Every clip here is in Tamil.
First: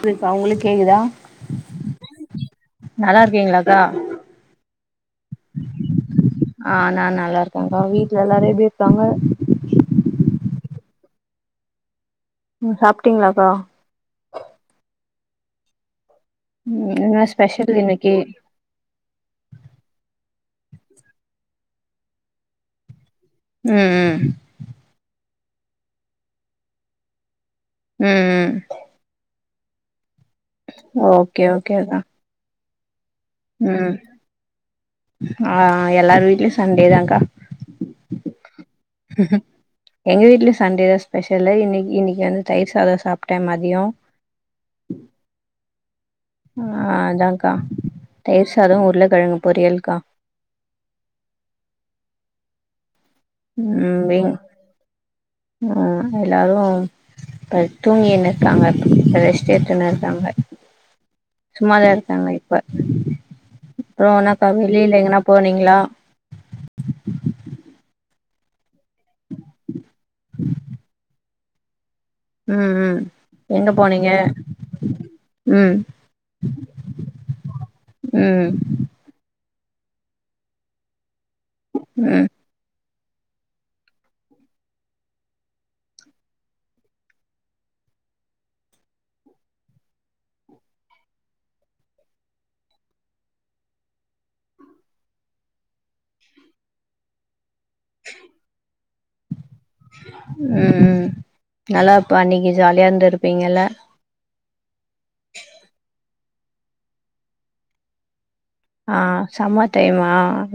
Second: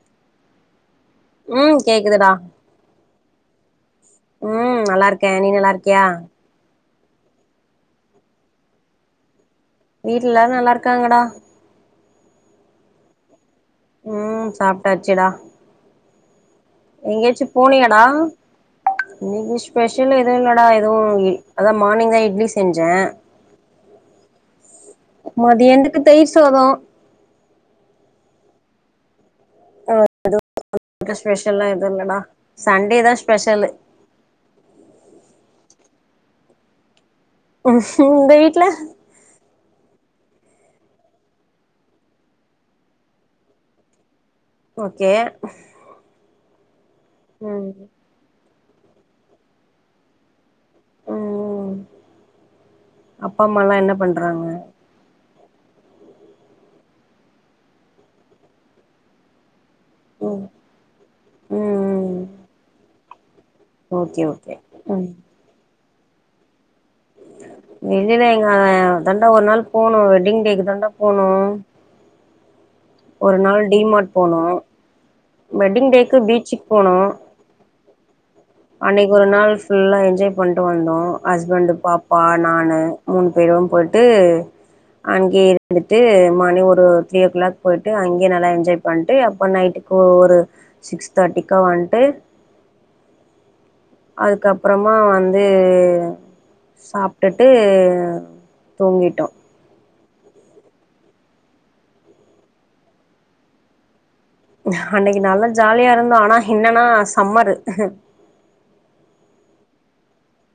கேக்குதுக்கா உங்களுக்கு கேக்குதா ம் கேக்குதுடா நல்லா இருக்கீங்ளாக்கா ம் நல்லாருக்கே நீ நல்லாருக்கியா ஆ நா நல்லா இருக்கங்க்கா வீட்ல எல்லாரு எப்டி இருக்காங்க வீட்ல எல்லாரு நல்லா இருக்காங்கடா ம் சாப்ட்டீங்ளாக்கா ம் சாப்ட்டாச்சுடா ம் என்ன எங்கியாச்சு ஸ்பெஷல் போனியடா இன்னைக்கு இன்னைக்கு ஸ்பெஷல் எது இல்லடா எதுவு அதா மார்னிங் தா இட்லி செஞ்சே ம் ம் மத்தியானத்துக்கு தயிர் சாதோ ம் ம் அது [inaudible] ஓகே ஸ்பெஷல்லா எது ஓகேக்கா இல்லடா சண்டே தா ஸ்பெஷலு ம் ஆ எல்லாரு வீட்லியு சண்டேதாங்க்கா ம் உங்க வீட்ல எங்க வீட்லியு சண்டே தா ஸ்பெஷலு இன்னக்கி இன்னக்கி வந்து தயிர் சாதோ சாப்ட்டே மதியோ ஓகே ஆ அதாங்க்கா ம் தயிர் சாதோ உருளக்கெழங்கு பொரியல்க்கா ம் அப்பா அம்மாலா என்ன ம் விங் பண்றாங்க அ எல்லாரு பட்த் தூங்கின்னு இருக்கறாங்க ரெஸ்ட் எத்துண்ணு க்காங்க ம் சும்மாதா ம் இருக்காங்க இப்ப அப்றோ ஓகே என்னக்கா ஓகே வெளில ம் எங்கனா போனீங்ளா வெளில எங்க அதாண்டா ஒரு நாள் போனோ வெட்டிங் டேக்கு தாண்டா போணு ம் ம் ஒரு நாள் எங்க டி போனீங்க மார்ட் போனோ ம் வெட்டிங் டேக்கு பீச்சுக் போனோ ம் அன்னைக்கு ஒரு நாள் ஃபுல்லா என்ஜாய் பண்ட்டு வந்தோ ஹஸ்பண்ட்டு பாப்பா ம் நானு மூணு பேரு போயிட்டு அங்கேயே இருந்துட்டு மார்னிங் ஒரு த்ரீ ஓ க்ளாக் போயிட்டு அங்கேயே நல்லா என்ஜாய் பண்ட்டு அப்ப நைட்டுக்கு ஒரு சிக்ஸ் தேட்டிக்கு வந்ட்டு அதுக்கப்றமா வந்து சாப்டுட்டு தூங்கிட்டோ ம் நல்லா அப்பன்னைக்கு ஜாலியா இருந்து இருப்பீங்கல்ல அன்னைக்கு நல்லா ஜாலியா இருந்தோ ஆனா என்னன்னா சம்மரு ஆ சம்மர் டைம்மா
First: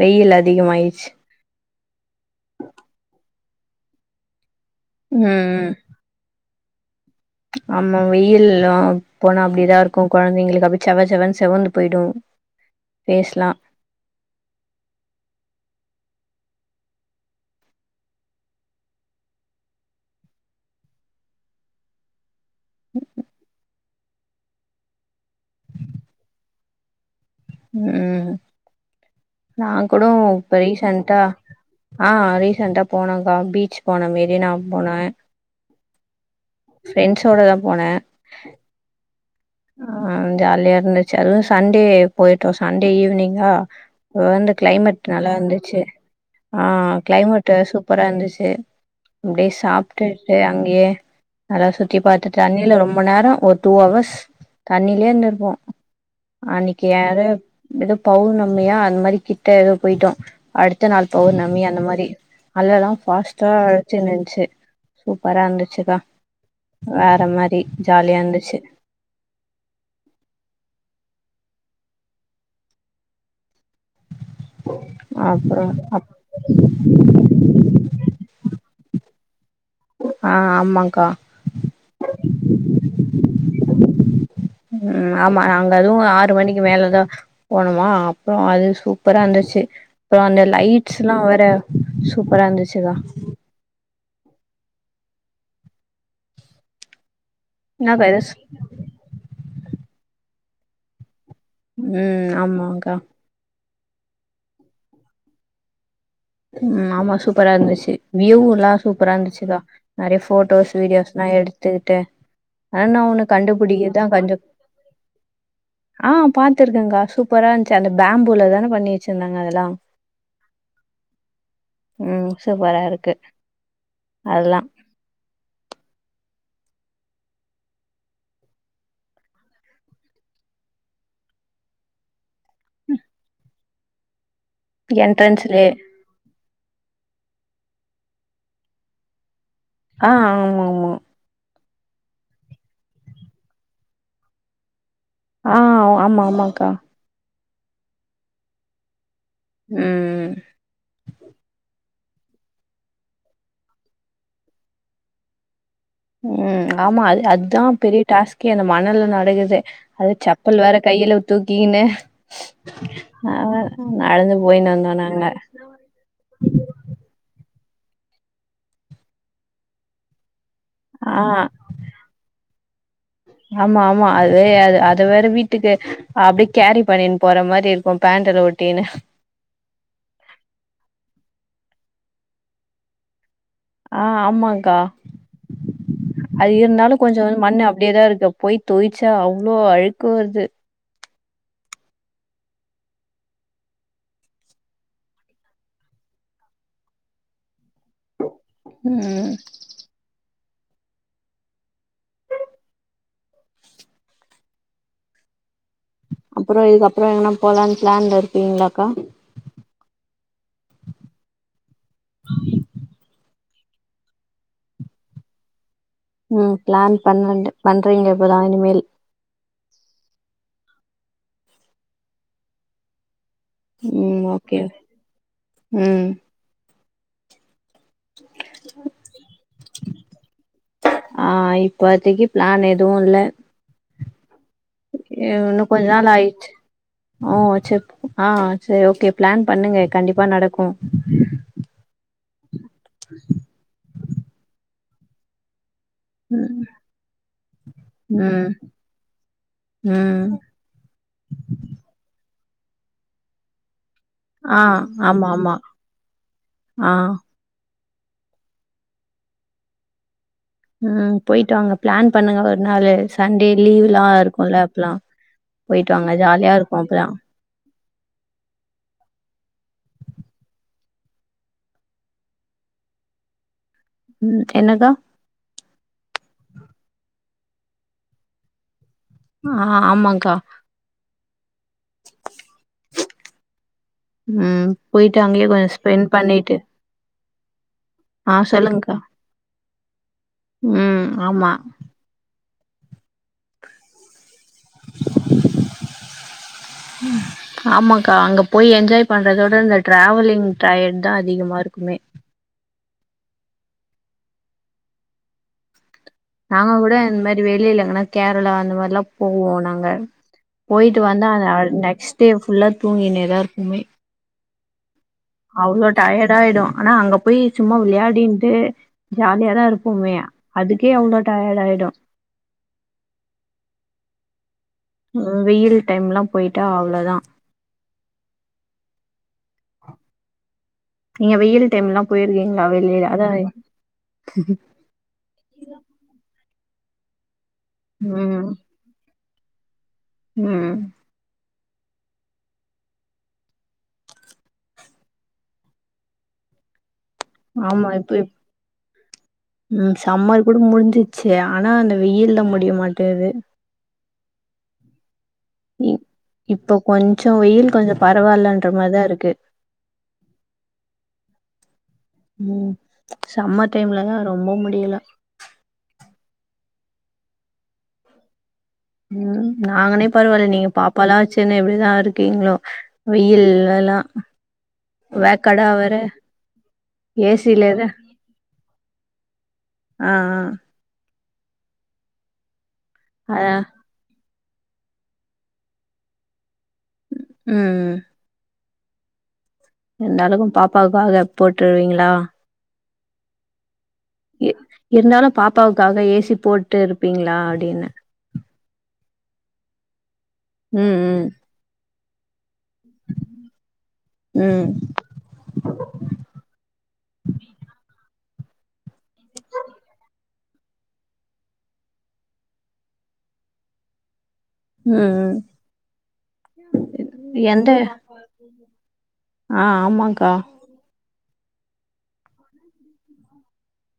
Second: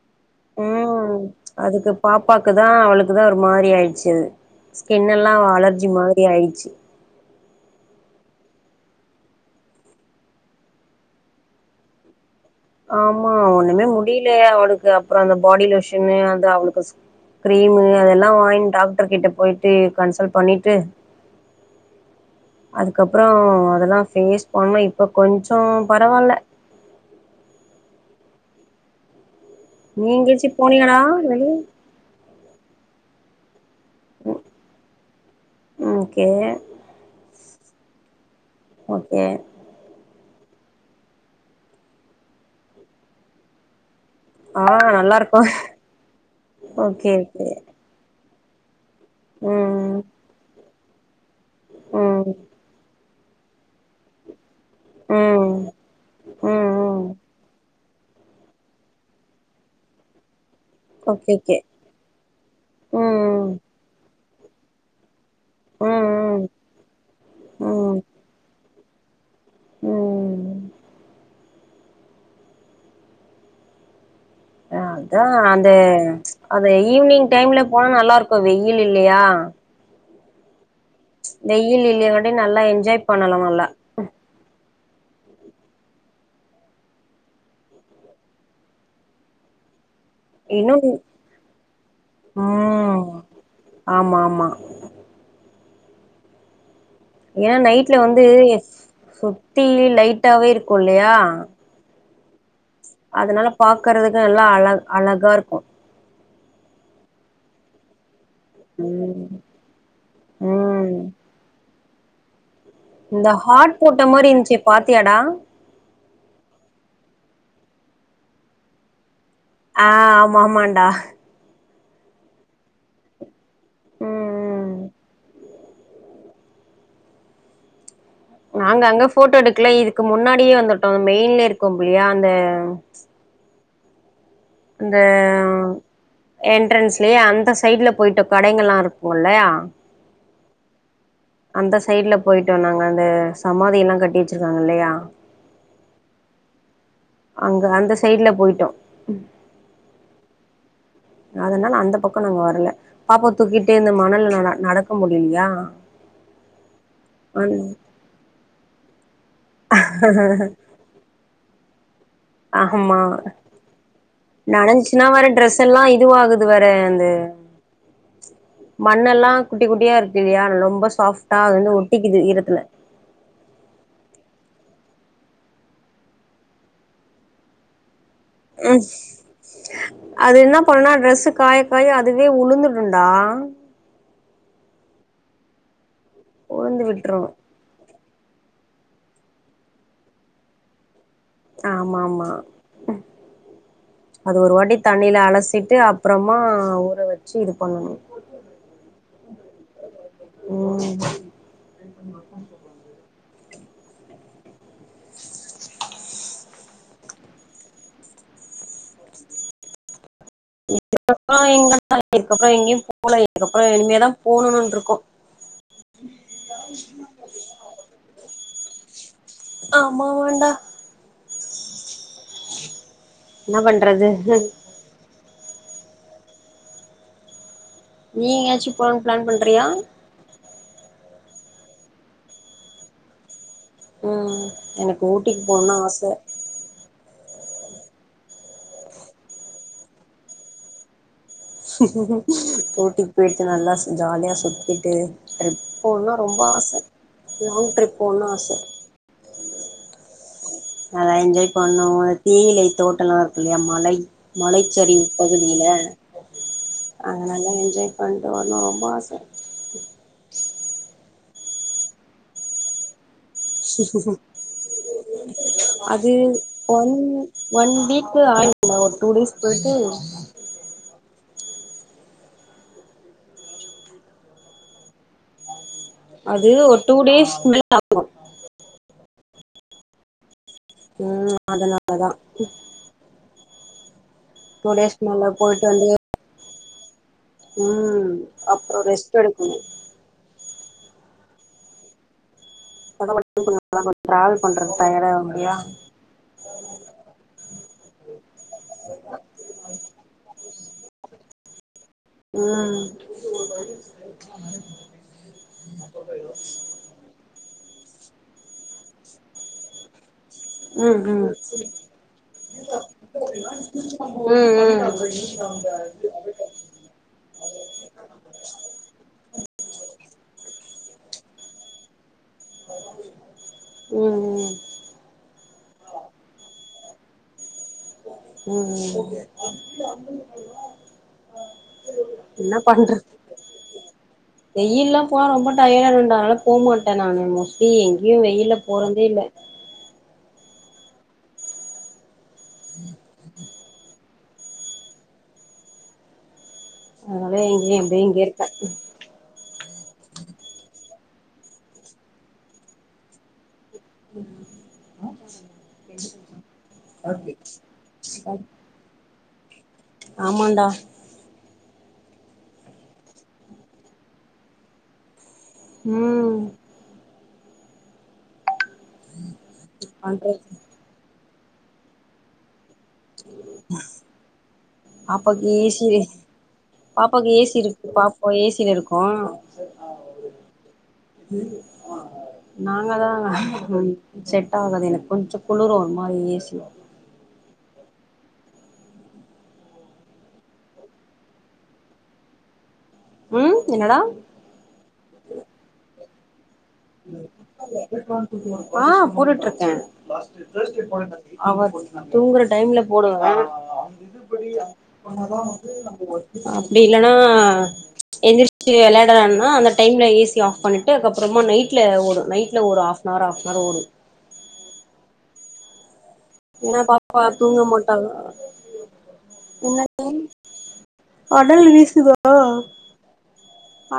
வெயில் அதிகமாயிர்ச்சு ம் அதுக்கு பாப்பாக்கு தா அவுளுக்கு தா ஒரு மாரி ஆயிச்சு ஸ்கின்னெலா ம் ம் அலர்ஜி மா ரி ஆயிச்சு ஆமா வெயில்ல போனா அப்படிதா இருக்கு கொழந்தைங்களுக்கு அப்டி செவ செவன்னு செவந்து போயிடு ஆமா ஃபேஸ்லா ஒண்ணுமே முடிலியா அவுளுக்கு அப்றோ அந்த பாடி லோஷன்னு அது அவ்ளுக்கு சு கிரீமு அதெல்லா வாங்கி டாக்ட்ரு கிட்ட போயிட்டு கன்சல் பண்ணிட்டு அதுக்கப்றோ அதெல்லா பேஸ் பண்ணு இப்ப கொஞ்சோ பரவால்ல ம் நா கூட நீ எங்கயாச்சு இப்ப போனியாடா ரீசண்டா வெளிய ஆ ரீசெண்டா போனோங்க்கா பீச் போனே மேரி நா போன ஓகே ஃப்ரெண்ட்ஸோட தா போன ஓகே ஆ ஜாலியா இருந்துச்சு அதுவு சண்டே போயிட்டோ சண்டே ஈவ்னிங்கா இப்ப வந்து ஆ கிளைமேட் நல்லா இருக்கு இருந்துச்சு ஆ ஓகே ஓகே கிளைமேட்டு சூப் ப்பரா இருந்துச்சு அப்டியே ம் சாப்டுட்டு அங்கயே நல்லா சுத்தி ம் பாத்துத்தட்டு அணில ரொம்ப நேரோ ஒரு டூ அவர்ஸ் தண்ணிலயே ம் இருந்துருப்போ ம் அன்னிக்கு ம் ஏற ஏதோ பவுர்நமியா அந்த மாரி கிட்ட ஏதோ போய்ட்டோ அடுத் த்த நாள் ஓகே ஓகே பௌர்ணமி அந்த மாரி அதல்லெல்லா ம் ஃபாஸ்ட்டா வெச்சுருந்துச்சு சூப்பரா இருந்து ச்சுப்பா ம் வேற மாரி ம் ஜாலியா இருந்துச்சு ம் அ அதா அப்றோ அந்த அப் அது ஈவ்னிங் டைம்ல போனா நல்லாருக்கு வெயில் இல்லையா ஆ ஆமாங்க்கா வெயில் இல்லையங்கட்டி நல்லா என்ஜாய் பண்ணலா நல்லா ம் ஆமா நாங்க அதுவு ஆறு மணிக்கு மேலதா போனோமா அப்போ அது சூப்பரா இருந்துச்சு அப்றோ அந்த இன்னு லைட்ஸ்ல்லா வேற சூப்பரா இருந்துச்சுக்கா ம் ஆமா ஆமா ஏன்னா என்ன நைட்ல வந்து வைரஸ் சுத்தி லைட்டாவே இருக்கு இல்லயா ம் ஆமாங்க்கா அதனால பாக்கறதுக்கு நல்லா அழ அழகாக இருக்கு ம் ஆமா சூப்பரா இருந்துச்சு வியு ல்லா சூப்பரா ம் இருந்துச்சுகா நெறைய போட்டோஸ் ம் வீடியோஸ் எல்லா எடுத்துட்டு ஆனா ஒன்னு இந்த ஹாட் போட்ட கண்டுபுடிகர்தா மாரி கொஞ்சோ இருந்துச்சு பாத்தியாடா ஆ பாத்துருக்கங்க்கா சூப்பரா இருந்ச்சு அந்த பேம்புல தான பண்ணி வெச்சுருந்தாங்க அதெல்லா ஆ ஆமா ஆமாண்டா ம் சூப்பரா இருக்கு ம் அதல்லா ம் நாங்க அங்க போட்டோ எடுக்கல இதுக்கு முன்னாடியே வந்துட்டோ அ மெயின்ல இருக்கோம்லயா அந்த அந்த என்ட்ரன்ஸ்லயே என்ட்ரன்ஸ்லயே அந்த சைடுல போயிட்டோ கடைங்கள்ளா இருக்குல்லயா ஆ ஆமா ஆமா அந்த சைடுல போய்ட்டோ நாங்க அந்த சமாதியெல்லா கட்டி வெச்சிருந்தாங்க இல்லயா ஆ ஆமா ஆமாக்கா அங்க அந்த சைடுல போய்ட்டோ ம் அதனால அந்த பக்கோ நாங்க வரல பாப்பா தூக்கிட்டே இந்த மணல்ல நட நடக்க முடிலியா ம் ஆமா அது அத்தா பெரிய டாஸ்கே அந்த மண்ணல நடக்கரதே அது செப்பல் வேற கையில தூக்கிகினு ஆமா நடந்து போயின்னு வந்தோ நாங்க இதெல்லா இதுவகுது வேற அந்த மண்ணெல்லா குட்டி குட்டியா இருக்குல்லயா ரொம்ப ஆ சாஃப்ட்டா அது வந்து ஒட்டிக்குது ஈரத்துல ஆமா ஆமா அதுவே அது அது வேற வீட்டுக்கு அப்டியே கேரி பன்னின் போற மாரி இருக்கு பேண்ட்டல ஒட்டின்னு ம் அது என்ன பண்ணுனா ட்ரெஸ்ஸு காயக்காய அதுவே உளுந்துடுண்டா ஆ ஆமாக்கா அது உளுந்து இருந்தாலு விட்ரு கொஞ்சோ வந்து மண்ணு அப்டே தா இருக்கு போய் தொயிச்சா அவ்ளோ அழுக்கு வருது ஆமாம்மா அது ஒரு வாட்டி தண்ணீல அலசிட்டு அப்பறமா ஊற வச்சு இது பண்ணணு ம் ம் அப்பறோ இதுக்கப்பறோ எங்கன்னா போலான் பிளான்ல இருக்கீங்களாக்கா [inaudible] எங்க பா இருக்கப்பறோ எங்கயூ போல இதுக்கப்பறோ இனிமே தா போணுனுன்ருக்கோ ம் பிளான் பண்ணண்டு பண்றீங்க இப்பதா இனிமேல் ஆமாவாண்டா என்னா பண்றது ம். ஓகே. ம் நீ எங்கயாச்சு போலான் பிளான் பண்றயா ஆ இப்பாத்தைக்கு பிளான் எதுவு இல்ல ம் எ இன்னு கொஞ்ச நாள் ஆயிருச்சு ஓ சேர் ஆ சேர் ஓகே பிளான் பண்ணுங்க கண்டிப்பா நடக்கு ஊட்டிக்கு போயிட்டு நல்லா ஜாலியா சுத்திட்டு ட்ரிப் போணுன்னா ரொம்ப ம் ஆச லாங் ட்ரிப் போணு ஆச ம் ம் ஆ என்ஜாய் பண்ணோ தேயிலை தோட்டல்லா இருக்குல்லயா மலை ஆ மலைச்சரிவு ஆமா ஆமா பகுதியில ஆ அ நல்லா என்ஜாய் பண்ட்டு வரனு ரொம்ப ஆச ஆ போயிட்டு வாங்க பிளான் பண்ணுங்க ஒரு நாளு சண்டே லீவ்வுலா இருக்குல்ல அப்பலா போய்ட்டு வாங்க அது ஜாலியா இருக்கு ஒன் அப்பதா ஒன் வீக்கு ஆ [inaudible] ஒரு டூ டேஸ் போயிட்டு ம் என்னடா அது ஒரு டூ டேஸ் மேல ஆகு ஆ ஆமாக்கா ம் அதனாலதா டூ ம் டேஸ் போயிட்டு மேல அங்கயே கொஞ்ச வந்து ஸ்பெண்ட் பண்ணீட்டு ம் அப்பறோ சொல்லுங்க்கா ரெஸ்ட் எடுக்கணு ம் ஆமா [unintelligible] டிராவல் பண்றது டயடாகு இல்லயா ம் ஆமாக்கா அங்க போய் என்ஜாய் பண்றதோட இந்த ட்ராவலிங் டயர்ட் தா அதிகமா இருக்குமே ம் நாங்க கூட இந்த மாரி வெளில எங்கன்னா கேரளா அந்த மாரிலா போவோ நாங்க ம் போயிட்டு வந்தா ம் அ நெக்ஸ்ட்டே ஃபுல்லா தூங்கின்னே தா இருப்போமே ம் ம் அவ்வளோ டயர்டாயிடு அனா அங்க போய் சும்மா விளையாடின்ட்டு ஜாலியாதா இருப்போமே அதுக்கே அவ்ளோ டயர்டாயிடு ம் ம் ம் வெயில் டைம்லா போயிட்டா அவ்ளோதா ம் நீங்க வெயில் டைம்லா என்ன போயிருக்கீங்களா பண்றது வெளில அதா போறப்போ டயர்டா ஆயிருவேன்டா அதனால போ மாட்டே நானு மோஸ்ட்லி எங்கேயு ம் வெயில போறன்தே இல்ல ம் ஆ அதா ஆமா இப்போ இ ம் சம்மர் கூட முடிஞ்சிச்சு ஆனா அந்த வெயில்தா முடிய மாட்டேது [inaudible] இ இப்ப கொஞ்ச வெயில் கொஞ்ச பரவாயில்லன்ற மாரிதா இருக்கு ஆமான்டா ம் சம்மர் டைம்லதா ரொம்ப முடியல ம் ம் நாங்கனே பரவாயில்ல நீங்க பாப்ப எல்லா வெச்சுன்னு எப்டிதா இருக்கீங்களோ வெயில்லலா வாய்கடா வேற பாப்பாக்கு ஏ சி ஏசி இருக்கு லதா பாப்பா ஏசியில இருக்கு ஆ ஆ ம் நாங்கதா அதா செட் ஆகாது எனக்கு கொஞ்ச குளிரு ஒரு மாரி ஏசி ம் இருந்தாளுக்கு பாப்பாவுக்காக போட்ருவீங்களா ம் என்னடா இ இருந்தாலு பாப்பாவுக்காக ஏசி போட்டு இருப்பீங்களா அப்டின்னு ஆ போட்டு இருக்கே ம் ம் அவ தூங்குற டைம்ல பேடுவா ம் அப்டி இல்லன்னா எந்திரிச்சு வெளையாடறானா அந்த டைம்ல ஏசி ஆஃப் பண்ணிட்டு அதுப்புறமா நைட் ட்ல ஓடு நைட்ல ஒரு half an hour half an hour ஓடு அ ஏன்னா பாப்பா தூங்க எந்த மாட்டாக ஆ என்ன டி ஆமாக்கா அனல் வீசுதா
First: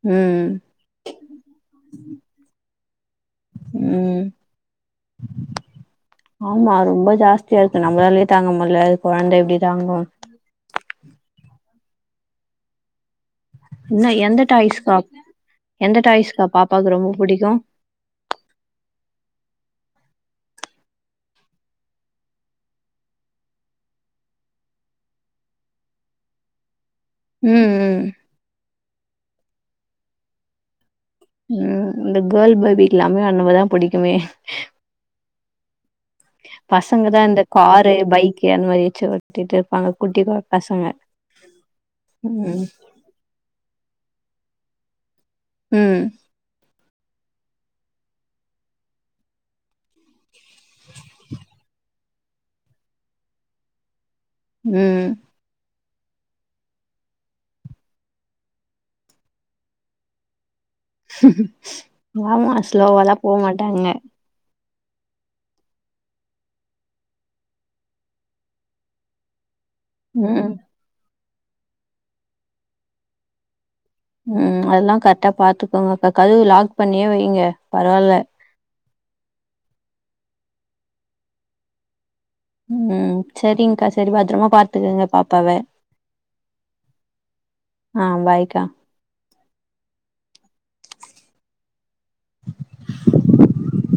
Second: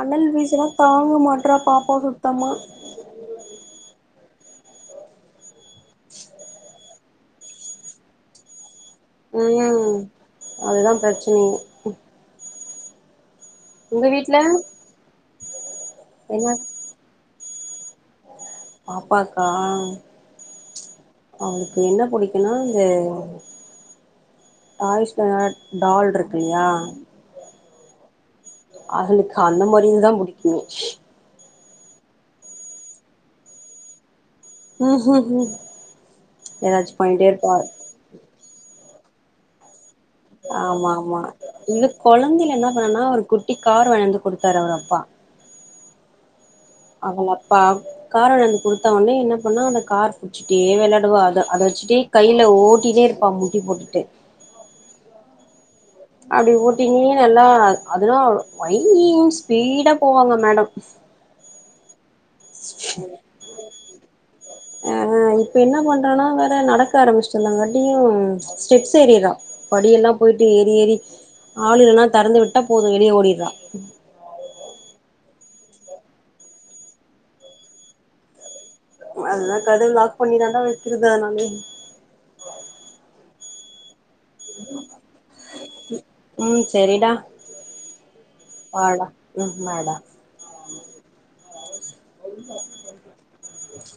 அனல் ம் வீசுனா தாங்கு மாட்றா பாப்பா சுத்தமா ம் ஆமா ரொம்ப ஜாஸ் தியா இருக்கு நம்மளாளே தாங்க முடில கொழந்த எப்டி தாங்கு ம் அதுதா பிரச்சனையே உங்க என்ன வீட்ல எந்த டாய்ஸ்கா எந்த டாய்ஸ்கா என்ன பாப்பாக்கு ரொம்ப பிடிக்கு பாப்பாக்கா அவளுக்கு என்ன பிடிக்குனா இந்த டாய்ஸ்லனா டால் இருக்குல்லயா ம் ம் அவளுக்கு அந்த மாரிந்தா புடிக்கு ம் இந்த கேள் பேபிக்கு எல்லாமே அந்த மாரிதா பிடிக்குமே ம் கு பசங்க தா இந்த காரு பைக்கு அந்த மாரி வெச்சு ஒட்டிட்டு இருப்பாங்க குட்டி ப ஆமா ஆமா இந்த கொழந்தையில ம் என்ன பண்ணானா ஒரு குட்டி கார் வந்து கொடுத்தாரு அவர் அப்பா ம் அவங்க அப்பா கார வாங்கி கொடுத்த ஒடனே என்ன பண்ணா அந்த கார் புச்சுட்டே வெளையாடுவா அத அத வச்சுட்டே கையில ஓட்டிட்டே இருப்பாரு முட்டி போட்டுட்டு ம் அப்டி ஊட்டினே நல்லா அததுல்லா ஸ்வைங்னு ஸ்பீடா போவாங்க மேடம் ஆமா ஸ்லோவாலா போக மாட்டாங்க அ இப்ப என்ன பண்ணுறேன்னா வேறு நடக்க ஆரம்பிச்சட்டுருந்தாங் காட்டியு ஸ்டெப்ஸ் ஏறிறா படியெல்லா போயிட்டு ம் ஏறி ஏறி ஆளுல்லனா தெறந்து விட்டா போது வெளிய ஓடிட்றா ம் அதெல்லா கரெக்டா பாத்துக்கோங்க அக்கா கதவு லாக் பண்ணியே வைங்க பரவால்ல அதுதா கடவு லாக் பண்ணி தாண்டா வைச்சுறுக்குறே நானு ம் சேரிங்க்கா சேரி பத்திரமா பாத்துக்கங்க பாப்பாவ ம் சேரிடா ஆ பாய்க்கா பாய்டா ம் பாய்டா ம் பாய்டா ம்